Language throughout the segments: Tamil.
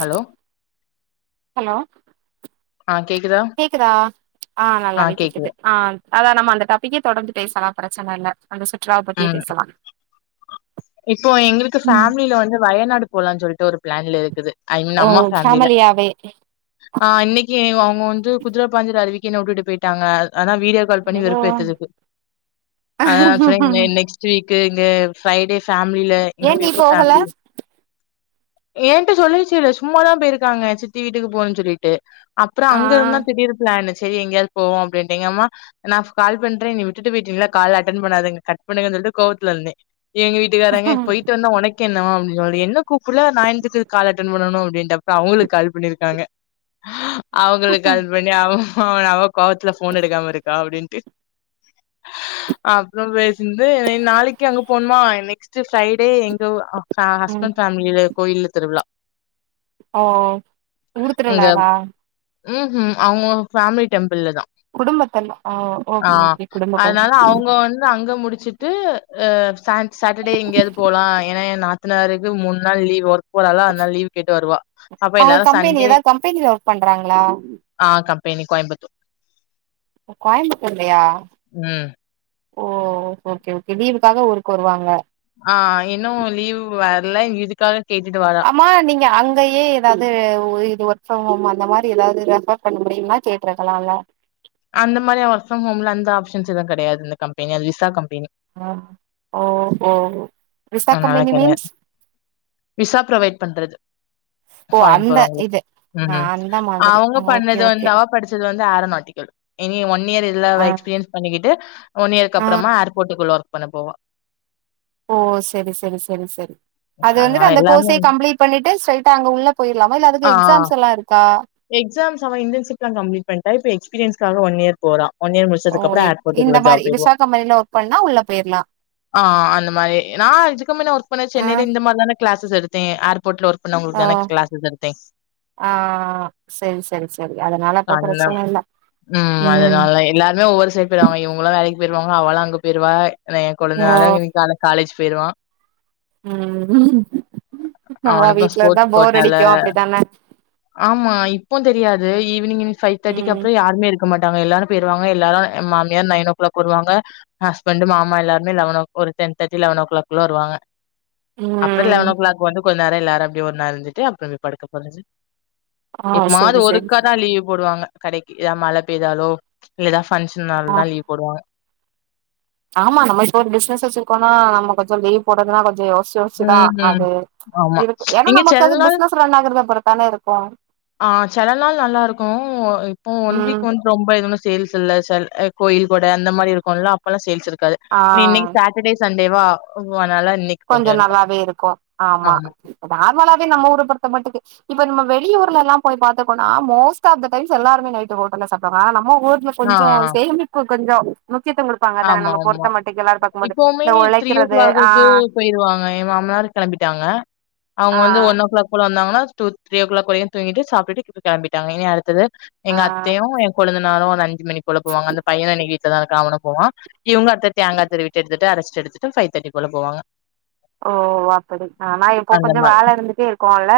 ஹலோ ஹலோ கேக்குதா? ஆ நல்லாவே கேக்குது ஆ அதா நம்ம அந்த டாபிக்கே தொடர்ந்து பேசலா பிரச்சன இல்ல. அந்த சுற்றுலாவ பத்தியே ம் பேசலா. இப்போ எங்களுக்கு ம் ஃபேமிலில வந்து வயநாடு போலான்னு சொல் பிளான்ல இருக்குது அது ஓ நம்ம ஃபேமிலில ஃபேமிலியாவே ஆ இன்னக்கி அவுங்க வந் து குதிர பாஞ்சர் அருவிக்கி என்ன உட்டுட்டு போயிட்டாங்க. ஆனா வீடியோ கால் பண்ணி ஓ வெறுப்பு ஏத்துறதுக்கு அதா சொன்னே நெ நெக்ஸ்ட் வீக் கு இங்க ஃப்ரைடே ஃபேமிலில இன்னு ஏன் நீ [unintelligible] போகல ஃபேமிலி ஏன்ட்ட சொல்லிச்சுல சும்மாதா போயிருக்காங்க சித்தி வீட்டுக்கு போறனு சொல்லிட்டு அப்றோ ஆ அங்க இருந்துதா திடீர் பிளானு. செரி எங்கயாது போவோ அப்டின்ட்டு எங்கம்மா நா கால் பண்றே என்ன விட்டுட்டு போய்ட்டீங்களா கால் அட்டன் பண்ணாதீங்க கட் பண்ணுங்கன்னு சொல்ட்டு கோவத்துல இருந்தே எங்க வீட்டுக்காரங்க போயிட்டு வந்த உனக் கென்னவா அப்டின்னு சொன்னாப்டி என்ன கூப்புட்ல நா என்த்துக்கு கால் அட்டன் பண்ணனு அப்டின்ட்டே அப்றோ அவங்களுக்கு கால் பண்ணிருக்காங்க. அவங்களுக்கு கால் பண்ணி அவங் ஹா அவ கோவத்துல ஃபோன் எடுக்காம இருக்கா அப்டின்ட்டு அப்றோ பேசிந்து இன் நாளைக்கி அங்க போணுமா நெக்ஸ்ட் ஃப்ரைடே எங்க ஆ ஆ ம் ஹஸ்பண்ட் ஃபேமிலியில கோயில்ல திருவிழா ஓ ஊர்த்திருவிழாவா? ம்ஹும் அவங்க ஃபேமிலி டெம் பிள்லதா குடும்பத்துல ஓ ஆ ஓகே ஓகே குடும்ப கோலம். அதனால அவங்க வந்து அங்க முடிச்சுட்டு ஆ சாட் டர்டே எங்கயாது போலா ஏன்னா ஏ நாத்தனாருக்கு மூணு நாள் லீவ் ஒர்க் போறாளா அதனால லீவ் கேட்டு வருவா அப்ப அவங்க எல்லாரு கம்பெனி சண்டே ஏதாவது கம்பெனில ஒர்க் பண்றாங்களா ஆ கம் பெனி கோயம்புத்தூர் ஓ கோயம்புத்தூர்லயா? ம். ஓ ஓகே ஓகே லீவுக்காக ஊருக்கு வருவாங்க இல்ல இதுக்காக கேட்டுட்டு வரா. ஆமா நீங்க அங்கயே ஏதாவது ஒரு இது ஒரு சோ நம்ம அந்த மாரி ஏதாவது ரெஃபர் பண்ண முடியுமான்னு கேட்ருக்கலால்ல மெஷின்ஸ்லா கெடையாது அந்த கம்பெனி அது விசா கம்பெனி. ஆ ஓஹோ அதனால கெடையாது விசா ப்ரொவைட் பண்றது ஓ ஃபாரின் அந்த போறவங்களுக்கு இது ம் ஆ ம் அந்த மாதிரி அவங்க ஓகே பண்ணது வந்து ஓகே அவ படிச்சது வந்து ஏரோநாட்டிக்கல் இனி ஒன் இயர் இதுல ஆ அவ எக்ஸ்பீரியன்ஸ் பண்ணிக்கிட்டு ஒன் இயர்க்கு ஆ அப்புறமா ஏர்போர்ட்டுக்குள்ள ஒர்க் பண்ண போவா ஓ செரி செரி செரி செரி. அது வந்துட்டு அதனால அந்த எல்லாமே கோர்ஸே கம்ப்ளீட் பண்ணிட்டு ஸ்ட்ரைட்டா அங்க உள்ள போயிரலாமா இல்ல அதுக்கு ஆ எக்ஸாம்ஸ் எல்லா இருக்கா? எக்ஸாம்ஸ் அவ இன்டர்ன்ஷிப்லா கம்ப்ளீட் பண்ணிட்டா இப்ப எக்ஸ்பீரியன்ஸ் க்காக ஒன் இயர் போறா. ஒன் இயர் ஓ முடிச்சதுக்கு அப்றோ இந்த ஏர்போர்ட்டுக்குள்ள மாரி ஜாப் போயிருவா. விசா கம்பெனில ஒர்க் பண்ணா உள்ள போயிரலா அ அந்த மாரி நா விஜ கம்பெனில ஒர்க் பண்ணே ஆ சென்னைல இந்த மாரிதான கிளாசஸ் எடுத்தே ஏர்போர்ட்ல ஒர்க் ஓ பண்ணவங்களுக்குதான கிளாஸஸ் எடுத்தே ஆ செரி செரி செரி அதனால அப்ப பண்ண பிரச்சன இல்ல ம் அதனால எல்லாருமே ஒவ்வொரு சைடு போயிடுவாங்க இவங்கல்லா வேலைக் கி போயிருவாங்க அவளு அங்க போயிருவா ஏன்னா ஏன் ஓ கொழுந்தனாரு இன்னக்கி காலைல காலேஜ் போயிருவா ம் நம்ம அவனுக்கும் வீட்ல இருந்தா ஸ்போர்ட்ஸ் போர் கோட்டால அடிக்கு அப்டித்தான ஆமா இப்ப தெரியாது ஈவினிங் ஃபைவ் தர்டிக்கு ம் அப்றோ யாருமே இருக் க மாட்டாங்க எல்லாரு போயிருவாங்க எல்லாரு ஏன் மாமியார் நைன் ஓ கிளாக் வருவாங்க ஹஸ்பெண்ட் மாமா எல்லாருமே லெவனோ ஒரு டென் தேர்டி லெவன் ஓ கிளாக்குள்ள வருவாங்க. அப்றோ ம் லெவன் ஓ கிளாக் வந்து கொஞ்ச நேரோ எல்லாரு அப்டியே ஒரு நேரோ இருந்துட்டு அப்றோ போய் படுக்க போறது ஆ எப்பமாது செரி செரி செரி ஒருக்கதா லீவ் போடுவாங்க கடைக்ககி எதா மழ பெய்தாலோ இல்ல பங்கஷன் ஆ நாள்னா லீவ் போடுவாங்க. சோ லீவ் போடுறதுனா கொஞ்சம் யோசிச் சு யோசிச்சுதா ம். அது ஆமா. இருக்கு ஏன்னா இங்க நமக்கு செல அது நாள் பிசினஸ் ரன் ஆகுறத பொறுத்துதானே இருக்கு ஆ செல நாள் நல்லா இருக்கு இப்போ ஒன் ம் வீக் வன்ட்டு ரொம்ப இது ஒன்னு சேல்ஸ் இல்ல செல் அ கோயில் கொட அந்த மாரி இருக்குல்ல அப்பல்லா சேல்ஸ் இருக் க்காது ஆ ஏன்னா இன்னக்கி சாட்டர்டே சண் டேவா ஒ அதனால இன்னைக்கு கொஞ்ச கொஞ்சம் இருக்கும். நல்லாவே இருக்கு ஆமா நார்மலாவே நம்ம ஊர பொறுத்தமட்டுக்கு இப்ப நம்ம வெளியூர்லல்லா போய் பாத்துருக்கோன்னா மோஸ்ட் ஆஃப் த டைம்ஸ் எல்லாருமே நைட்டு ஹோட்டல்ல சாப்டறாங்க ஆனா நம் ம ஊர்ல ஆ, கொஞ்சோ சேமிப்பு கொஞ்சோ மு க்கியத்துவோ குடுப்பாங்க அதானே ஆமா, நம்ம ஆமா. பொருத்தமட்டுக்கு எல்லாரு பாக்கும்போது இப்பவுமே இந்த உழைக்கிறது ஆ ங்க என் மாமனாரு கெளம்பிட்டாங்க. அவங்க ஆ வந்து ஒன் ஓ கிளாக் போல வந்தாங்கன்னா ஸ்டூத் த்ரீ ஓ கிளாக் வரையு தூங்கிட்டு சாப்ட்டுட்டு இப்ப கெளம்பிட்டாங்க இனி அடுத்தது ஆ எங்க அத்தையு என் கொழுந்தனாரு அஞ்சு மணி போல போவாங்க அந்த பையனு இன்னக்கி [unintelligible] போவோ இவங்க அத்த தேங்கா துருவிட்டு எடுத்துட்டு அரச்சிட்டு எடுத்துட்டு ஃபைவ் தேர்ட்டி போல போவாங்க ஓ அப்படி ஆனா இப்போ அந்த கொஞ்ச மா வேல இருந்துட்டே இருக்கோல்ல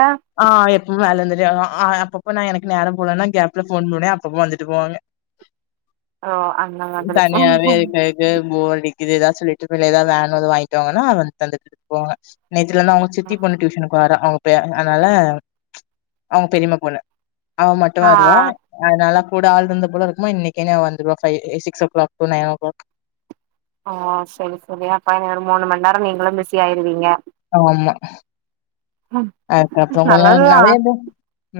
இது ஆமா ஆ அப்பப்ப நா எனக்கு நேரோ போலன்னா கேப்ல ஃபோன் பண்ணுவே அப்பப்ப வந்துட்டு போவாங்க. ஓ அந்த மாதிரி னியாவே இருக்கறக்கு போரடிக் கிது எதாச்சு [unintelligible] எதாவது ஆனது வாங்கிட்டு வாங்கன்னா வந்து தந்துட்டு போவாங்க. நேத்துல இருந்து அவுங்க சித்தி பொண்ணு டியூஷனுக்கு வரா அவு ங்க அதனால அவங்க பெரியம்மா போல அவ மட்டு ஆ வருவா அதனால கூட ஆள் இருந்தாப்புல இருக்குமா இன்னக்கி என்ன வந்துருவா ஃபைவ் எ six o'clock to nine o'clock ஓ செரி செரி அப்ப இனி ஒரு மூணு மணி நேரோ நீங்களு பிஸி ஆயிருவீங்க ஆமா அதுக்காகத்தா கொஞ்ச நேரோ நல்லதுதா நெறைய பேர்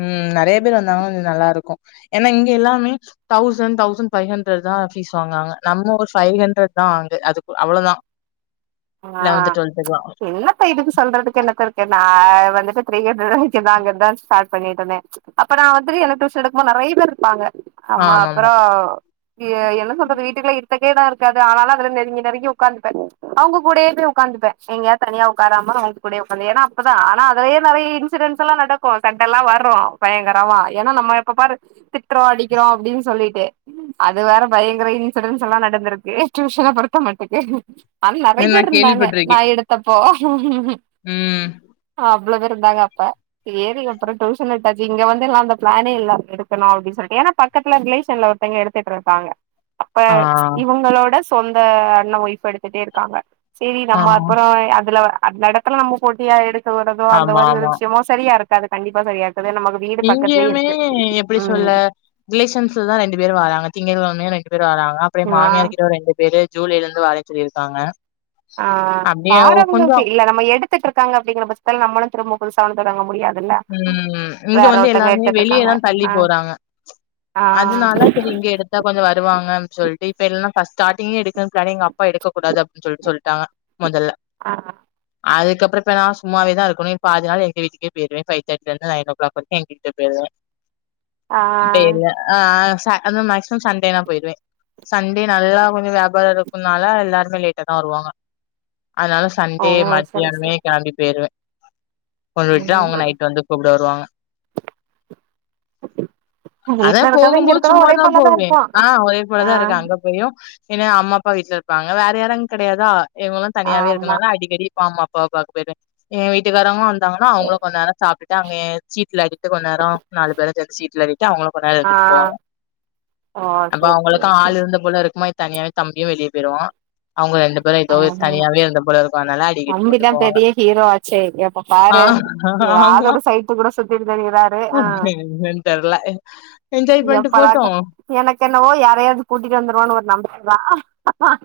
ம் ம் நெறைய பேர் வந்தாங்கன்னா கொஞ்ச நல்லா இருக்கு ஏன்னா இங்க எல்லாமே தௌசண்ட் தௌசண்ட் ஃபைவ் ஹண்ட்ரட்தா ஃபீஸ் வாங்குறாங்க நம்ம ஒரு ஃபைவ் ஹண்ட்ரட்தா வாங்குது அதுக்கு அவ்ளவுதா ஆ என்னப்பா இதுக்கு சொ ல்றதுக்கு என்னத்த இருக்கு நா வந்துட்டு த்ரீ ஹண்ட் [unintelligible] பண்ணிட்டோனே அப்ப நா வந்துதி எனக்கு டியூசன் எடுக்கும்போது நெறைய பேர் இருப்பாங்க. ஆமா ஆமாமா அப்புறோ எ என்ன சொல்றது வீட்டுக்குள்ள இரு க்கறதுக்கே எடோ இருக்காது அதனால அதுல நெருங்கி நெருங்கி உக்காந்துப்பே. அவுங்க கூடயே போய் உக்காந்துப்பே எங்கயா தனியா உக்காராம அவுங்க கூடயே உக்காந்து ஏன்னா அப்பதா ஆனா அதுலயே நெறைய இன்சிடென்ஸ் எல்லா நடக்கு சண்டல்லா வரு பயங்கரமா. ஏன்னா நம்ம எப்ப பாரு திட்றோ அடிக்கிறோ அப்டின்னு சொல்லிட்டு அது வேற பயங்கர இன்சிடென்ஸ் எல்லா நடந்திருக்கு டியூஷன பொருத்த மட்டுக்கு அது நெறைய நா பேர் இருந்தாங்க நா கேள்விப்பட்டிருக்கே எடுத்தப்போ ம் அவ்ளோ பேரு இருந்தாங்க அப்ப சேரி அப்புறோ டியூஷன் விட்டாச்சு இங்க வந்து எல்லா அந்த பிளானே இல்ல எடுக்கணு அப்டி சொல்லிட்டு ஏன்னா பக்கத்துல ரிலேஷன்ல ஒருத்தங்க எடுத்துட்ருக்காங்க. அப்ப ஆ இவங்களோட சொந்த அண்ண ஓய்ஃப் எடுத்துட்டு இரு க்காங்க செரி ஆ நம்ம அப்பறோ அதுல அந்த எடத்துல நம்ம போட்டியா எடு க்கறது அந்த ஆமா மாதிரி ஒரு விஷயமோ சரியா இருக் காது கண்டிப்பா சரியா இரு இங்கயுமே எப்டி ம் சொல்ல ரிலேஷன்ஸ்லதா ரெண்டு பேர் வாராங்க திங்கக்கெழ ம ரெண்டு பேர் வாராங்க அப்றோ ஏன் ஆ மாமியார்கிட்ட ஒரு ரெண்டு பேரு ஜூலையில இருந்து வர சொல்லியிருக்காங்க ஆஹ வாரவங்க அப்டி இல்ல நம்ம எடுத்துட்டு இருக்காங்க அப்டிங்குற பட் த்துல நம்மளு திரும்ப புதுசாவு தொடங்க முடியாது ம் இங்க வந்து எல்லாருமே இருக்காங்க வெளியதா தள்ளி ஆ போறாங்க ஆ அதனால செரி இங்க எடுத்தா கொஞ்சோ வருவாங்க அப்டி சொல்ட்டு இப்ப எல்லா ஃப்ஸ் ஸ்டாட்டிங்கே எடுக்க தானே எங்க அப்பா எடுக்கக் கூடாது அப்டின்னு சொல்ட்டு சொல் டாங்க மொதல்ல ஆ அதுக்கப்பறோ இப்ப நா சும்மாவேதா இருக்கணு பாதி நாள் எங்க வீட்டுக்கே போயிருவே ஃபைவ் தேட்டிலிருந்து நைன் ஓ கிளாக் வரைக்கு எங்க வீட்டுக்கு போயிருவ ஆ இல்ல இல்ல ஆ த அதா மேக்சிமம் சண்டேனா போயிடுவே சண்டே நல்லா கொஞ்சோ வியாபாரோ இருக் முன்னாலா எல்லாருமே லேட்டாதா வருவாங்க அதனால ஓ சண்டே சரி மத்தியானமே சரி கெளம்பி போயிருவ கொண்டுட்டு அவங்க ம் நைட் வந்து கூப்புட வருவாங்க அதா வீட்ல இருக்கறது இங்க போகும்போது இருக்கறது ஒரே சும்மாதா போலதா போவே ஆ இருக்கு இப்போ ஆ அதா இருக்கு அங்க போயு ஏன்னா அம்மா அப்பா வீட்ல இருப்பாங்க வேற யாரு அங் கெடையாதா இவங்களும் தனியாவே ஆமா இருக்கனால அடிக்கடி ஆம்மா அப்பாவ பாக்க போயிருவே எ வீட்டுக்காரங்க வந் இருந்தாங்கன்னா அவங்களு கொஞ்ச நேர சாப்புட்டுட்டு அங்கயே சீப் சீட்ல விட்டு கொஞ்ச நேரோ நாலு பேரு சேந்து சீட் விளாடிட்டு அவுங்களு கொஞ்ச நேரோ ஆ இருந்துட்டு போவாங்க ஓ அப்போ சரி அவுங்களுக்கு சரி சரி ஆள் இருந்து போல இருக்குமா தனியாவே தம்பியும் வெளிய போயிருவா அவங்க ரெண்டு பேரு ஏதோ ஆமா தனியாவே இருந்த போல இருக்கு அதனால அடிக்கடி கூட்டு தம்பிதா போவாங்க பெரிய ஹீரோ ஆச்சே எப்ப பாரு ஆஹா ஆஹா ஏதாவது ஒரு சைட்டு கூட சுத்திட்டு திரிறாரு ஆஹ என்னன்னு தெர்ல. என்ஜாய் பண்ட்டு எப்பதாக்கா போட்டும். எனக்கு என்னவோ யாரையாவது கூட்டிட்டு வந்துருவனோ ஒரு நம்பிக்க வா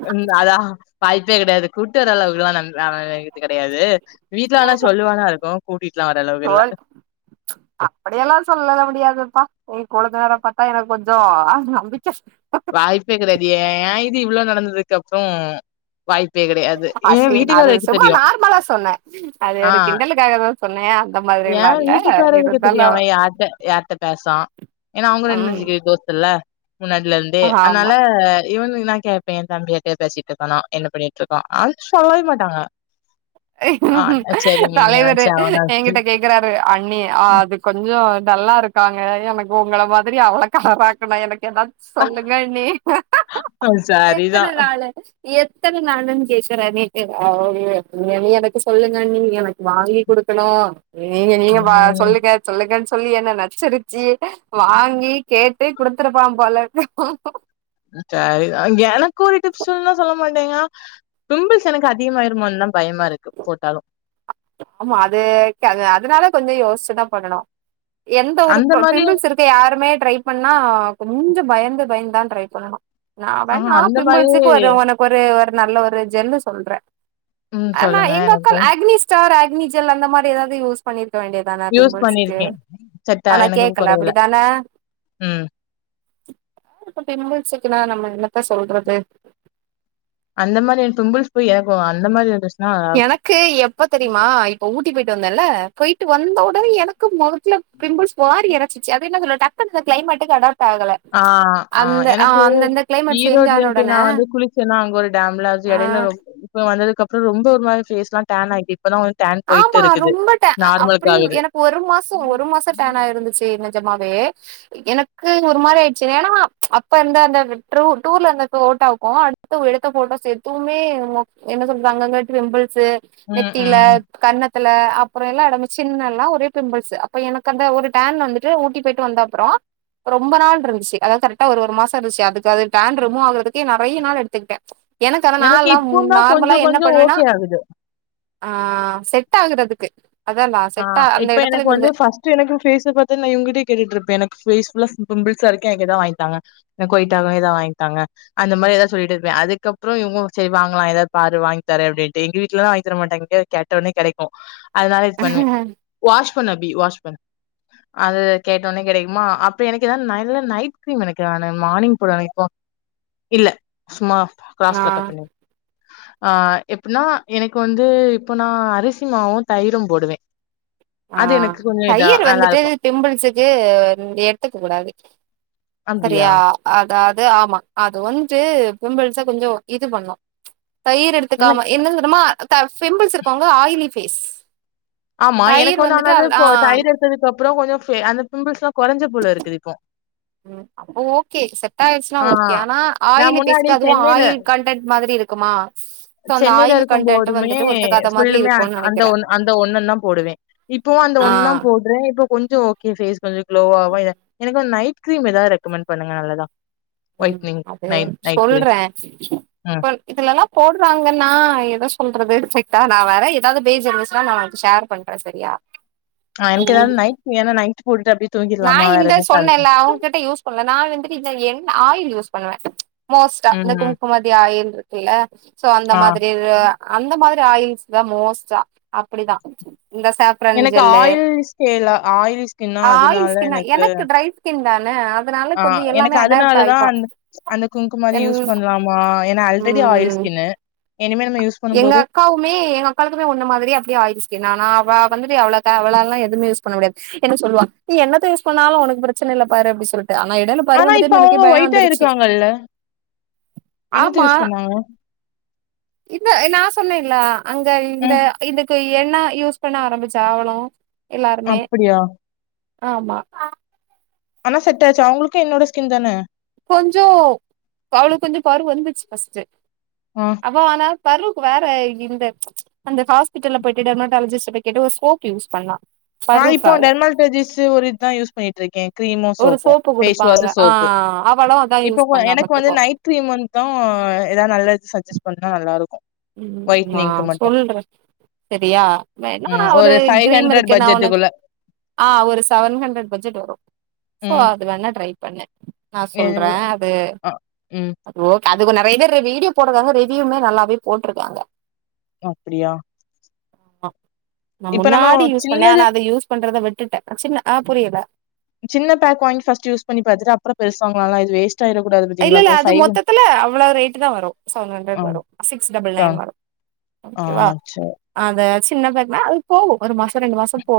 உந்து அதா வாய்ப்பே கெடையாது கூட்டு வர அளவுக்கெல்லா நம் வேற எது கெடையாது வீட்டுல வேனா சொல்லுவானா இருக்கு கூடி டுவெல்த் ம்ச் அப்டியெல்லா சொல்லலா முடியாதுப்பா உ கொழுந்துனார பாத்தா எனக்கு கொஞ்சோ ஆ நம்பிக்க வாய்ப்பே கெடையாது ஏன் இது இவ்ளோ நடந்ததுக்கப்றோ அசி அது சும்மா தெரியு நார்மலா சொன்னே அது ஒரு கிண்டலுக்காகதா சொன்னே அ ஏன் வீட்டுக்காரருக்கு தெரியு அவ யார்ட்ட யார்ட்ட பேசறா ஏன்னா ம் அவுங்க [unintelligible] தோஸ்த்தில்ல முன்னாடில இருந்து அதனால ஆமா இவன நா கேப்பே ஏன் தம்பி யார்கிட்டயாது பேசிட்ருக்கானா என்ன பண்ணிட்ருக்கா அது சொல்லவே மாட்டாங்க ஆ சேரி நீ தலைவரு என்கிட்ட கேக் கறாரு அண்ணி் அது கொஞ் சோ டல்லா இருக்காங்க எனக்கு உங்கள மாதிரி அவள கலராக்கணு எனக் எதாச்சு சொல்லுங்க அண்ணி ஆ சாரிதா எத்தன நாளு எத்தன நாளுன்னு கேக்கற நேத்து அவரு நீங்க நீங்க எனக்கு சொல்லுங்க அண்ணி எனக்கு வாங்கி குடுக்கணு நீங்க நீங்க வா ம் சொல்லுங்க சொல்லுங்கன்னு சொல்லி என்ன நச்சரிச்சு வாங்கி கேட்டு குடுத்துருப்பா போல அ சரி ஆ எனக்கு ஒரு டிப்ஸ் சொல்னா சொல்ல மாட்டீங்கா பிம்பிள்ஸ் எனக்கு அதிகமாய்ருமோன்தா பயமா இருக்கு போட்டாலு ஆமா அதுக் அது அதனால கொஞ்ச யோசிச்சுதா பண்ணனு எந்த ஒரு அந்த ப மாரி பிம்பிள்ஸ் இருக்க யாருமே ட்ரை பண் ணா கொஞ்ச பயந்து பயந்துதா ட்ரை பண்ணனு. நா ஆஹா வேண்ணா அந்த மாரி பிம்பிள்ஸுக்கு ஒரு உனக்கொரு ஒரு நல்ல ஒரு ஜெல்லு சொல்றே ம் ஆனா சொல்லுங்க எங்க அக்கா எனக்கு அக்னிஸ் வேற ஆக்னிஜெல் அந்த மாரி ஏதாவது யூஸ் பண்ணிரு க்க வேண்டியதான யூஸ் பிம்பிள்ஸுக்கு பண்ணியிருக்கேன். செட்டா ஆனா எனக்கு கேக்கல குறையல. அப்படிதான [inaudible] ம். பிம்பிள்ஸ் இருக்குனா நம்ம என்னத்த சொல்றது அந்த மாரி பிம்பிள்ஸ் போய் எனக்கு அந்த மாரி [unintelligible] இருக்கும். எனக்கு எப்ப தெரியுமா இப்ப ஊ ட்டி போய்ட்டு வந்தேன்ல போய்ட்டு வந்த ஒடனே எனக்கு மொகத் துல பிம்பிள்ஸ் வாரி எற ச்ருச்சு அது என்ன சொல்ல டக்குனு அ கிளைமேட்டுக்கு அடா ஆ ஆ எனக்கு அந்தந்த கிளைமேட் சேஞ்ச் ஈரோடுல ஆன போய் நா உடனே வந்து குளிச்சேன்னா அங்க ஒரு டேம்ல சோ ஆ எடயில ரொம் இப்ப வந்தது கப்புறோ ரொம்ப ஒரு மாரி ஃபேஸ்லா டேன் ஆயிட்டு இப்பதா வந் ஆமா ரொம்ப டே அ அப்டி ஆகுது. எனக்கு ஒரு மாசோ ஒரு மாசோ டேனா இருந்துச்சு [unintelligible] ஜமாவே எனக்கு ஒரு மாரி ஆயிட்ச்சு ஏனா அப்ப இருந்த அந்த ட்ரூ டூர்ல இருந்த ஃபோட்டாவுக்கு அடுத்து எடுத்த ஃபோட்டோஸ் எதுவுமே மொ என்ன சொல்றது அங்கங்க பிம்பிள்ஸ் ஸு ம், நெத்தில ம். கண்ணத்துல அப்புறொ எல்லா எடமு சின் எல்லா ஒரே பிம்பிள்ஸு அப்ப எனக்கு அந்த ஒரு டேன் வந்துட்டு ஊட்டி போயிட்டு வந்தப்றோ ரொம்ப நாள்ருந்துச்சு அதா கரெக்டா ஒரு ஒரு மாசொ இருந்துச்சு அதுக்கு அது டேன் ரிமூவ் ஆகுறதுக்கே நெறைய நாள் எடுத்துக்கிட்டே எனக்கனா எனக்கு நால்லாம் இப்போ தான் நார்மலா கொஞ்சம் என்ன கொஞ்சம் பண்ணுவென்னா ஓகே ஆகுது. ஆ செட் ஆகுறதுக்கு அதல்லா ஆ செட்டா அந்த இப்ப எடத்துல எனக்கு வந்து இருந்து ஃபர்ஸ்ட்டு எனக்கு ஃபேஸ பாத்த நா இவுங்கட்டயே கேட்டுட்ருப்பே எனக்கு ஃபேஸ் புல்லா பிம்புஸ்சாருக்கு எனக்கு எதா வாங்கிதாங்க எனக் ஒயிட்டாக எதா வாங்கிதாங்க அந்தமாரி எதா சொல்லிட்டேருப்பே அதுக்கப்றோ இவுங்ளுசெரி வாங்கலா எதா பாரு வாங்கித்தரே அப்டின்ட்டு எங்க வீட்லலா வாங்கி தர மாட்டா இங்க கேட்டோனே கெடைக்கு அதுனால இது பண்வே ஆ பண்ணு அப்டி வாஷ் பண் அது கேட்டொன கெடக்கிமா அப்ப எனக்கு என்ன நல்ல நைட் கிரீம் எனக்கு நானு மானிங் போட்றவைக்கு இல்ல [unintelligible] ஆ க்ராஸ்ல கட் பண்ணி உ ஆ எப்புன்னா எனக்கு வந்து இப்பொ நா அரிசி மாவு தயிரும் போடுவெ ஆ தயிர் வந்துட்டு நல்லாருக்கும். பிம்பிள்ஸுக்கு எடுத்துக்க கூடாது [unintelligible] அப்டியா? சரியா ஆத் ஆத் து ஆமா அது வந்து பிம்பிள்ஸ கொஞ்சொ இது பண்ணு தயிர் எடுத்துக்காம எனக்கு என்னது அதுமா த ஃபிம்பிள்ஸ் இருக்கவுங்க ஆயிலி ஃபேஸ் ஆமா தயிர் எனக்கு வந்து வந்துட்டு ஆ ஆனாதுப்பொ தயிர் எடுத்ததுக்கப்றோ கொஞ்ச ஃபெ அந்த பிம்பிள்ஸ்லா கொறஞ்ச பூல இருக்குது இப்போ ம் அப்ப ஓகே செட் ஆயிடுச்சுன்னா ஆ ஓகே ஆனா நா ஆயிலி முன்னாடி ஃபேஸ்க்கு அதுவு சென்னைல ஆயில் கண்டென்ட் மாதிரி இருக்குமா சோ அந்த சென்னைல ஆயில் கண்டென்ட் இருக்கும்போதுமே வந்துட்டு ஒத்துக்காத மாதிரி ஃபுல்லுமே அ இருக்குன்னு அந்த நெனைக்கிறே ஒன் அந்த ஒன்னுன்னா போடுவே இப்பவு அந்த ஒன்னுனா ஆ போட்றே இப்ப கொஞ்சொ ஓகே ஃபேஸ் கொஞ்ச க்ளோவாவுய எனக்கு நைட் க்ரீம் எதா ரெக்கமண்ட் பண்ணுங்க நல்லதா ம் ஒயிட்னிங் அது நைட் நைட் கிரீம். சொல்றே ம். பண் இதுலல்லா போட்றாங்கன்னா எத சொல்றது ஃபேக்டா நா வேற எதாது பேஜ் இருச்சுன்னா நா ஒனக்கு ஷேர் பண்றே செரியா ஆ எனக்கு ஏதாவது நைட் ஏன்னா நைட் போட்டுட்டு அப்படியே நா தூங்கிடலாமா வேற இந்த எதுவும் சொன்னேல்ல கலக்கும். அவுங் கிட்ட யூஸ் பண்ல நா வந்துட்டு இந்த என் ஆயில் யூஸ் பண்ணுவெ மோஸ்ட்டா இந்த ம். கும்குமாதி ஆயில் இல்ல சோ அந்த ஆ. மாதிரி இது அந்த மாதி ரி ஆயில்ஸ்தா மோஸ்ட்டா அப்புடிதா எனக்கு ஆயில் ஸ்கேலா ஆயில் ஸ்கின்னா அதனால எனக்கு தானே ஆவ் அ எனக்கு அதனால அப்றோம் அந்த அந்த குங்குமாதி என் யூஸ் பண்ணலாமா என்னா அல் ரெடி ஆயில் ம் ஸ்கின்னு இனிமே நம்ம யூஸ் எங்க பண்ணும்போது அக்காவுமே எங்க அக்காலுக்குமே உன்ன மாதிரி அப்படியே ஆயில் ஸ்கின் ஆனா அவப் வந்துட்டு அவ்ளக அவ்வளாள எதுமே யூஸ் பண்ண முடியாது என்ன சொல்லுவா என்னத யூஸ் பண்ணாலும் உனக்கு பிரச்சனை இல்ல பாரு அப்டி சொல் ஆனா இப்ப அவுங்க ஒயிட்டா இருக்காங்க லே என்னத்த யூஸ் பண்ணாங்க இன்ன நா சொன்னேன்ல்ல அங்க இந்த ம் இதுக்கு என்ன யூஸ் பண்ண ஆரம்பிச்சா அவளும் அப்படியா ஆமா ஆனா செட் ஆச்சு அவுங்களுக்கு என்னோட ஸ்கின் தானே கொஞ்சோ அவளுக்கு கொஞ்ச பரு வந்துச்சு ஃபஸ்டு ஆ அவ்வ ஆனா பருவுக்கு வேற இந்த அந்த ச்சு ஹாஸ்பிட்டல போயிட்டு டெர்மட்டாலஜிஸ்ட் கேட்டு ஒரு சோப் யூஸ் பண்ணா நான் இப்போ பருக்காக டெர்மல் டேஜிஸ் ஒரு இது தா யூஸ் பண்ணிற்று இருக்கேன் கிரீமும் ஒரு சோப்பும் சோப்பு பேஸ் குடுப்பாங்க வாஷ் ஆ சோப்பு அவளு அதா யூஸ் இப்பவு பண்ணா எனக்கு வந்து பாத்துக்கோ நைட் கிரீம் வந்தும் எதாவது நல்ல சஜெஸ் பண்ணா எல்லாருக்கும் ம் நான் சொல்றேன் சரியா வேன்னா ம் ஒரு ஃபைவ் ஹண்ட்ரட் கீரிமருக்கு என்ன ஆவும் னக் பட்ஜெட்டுக்குள்ள அ ஒரு செவன் ஹண்ட்ரட் பட்ஜெட் வரோம் சோ ம் அது வேணா ட்ரை பண்ண நான் எவ்ளோ சொல்றேன் அது ஆ ம் அது ஒ அதுக்கு நிறைய வீடியோ போடுறாங்க ரெவியூமே நல்லாவே போட்ருக்காங்க அப்படியா அ நா மூன்னாடி யூஸ் பண்ணேன் ஆனா சின்னது அத யூஸ் பண்றத விட் விட்டுடேன் சின்ன அ புரியல சின்ன பேக் வாங்கி ஃபஸ்டு யூஸ் பண்ணி பாத்துட்டு அப்புற பெருசு வாங்கலலேன் இது வேஸ்ட் ஆயிடக்கூடாது இல்ல பாத்தீங்களா இல்ல இப்போ அது ஃபைவ் மொத்தத்தல அவ்ள ரேட் தான் வரோம் ஆ செவன்ஹன்ரட்டு வரோம் சிக்ஸ் டபூள்நைன் அதான் வரோம் ஆ ஒகே வா சரி அத சின்ன பேக்னா இப்போ ஒ ஒரு மாசம் ரெண்டு மாசம் போ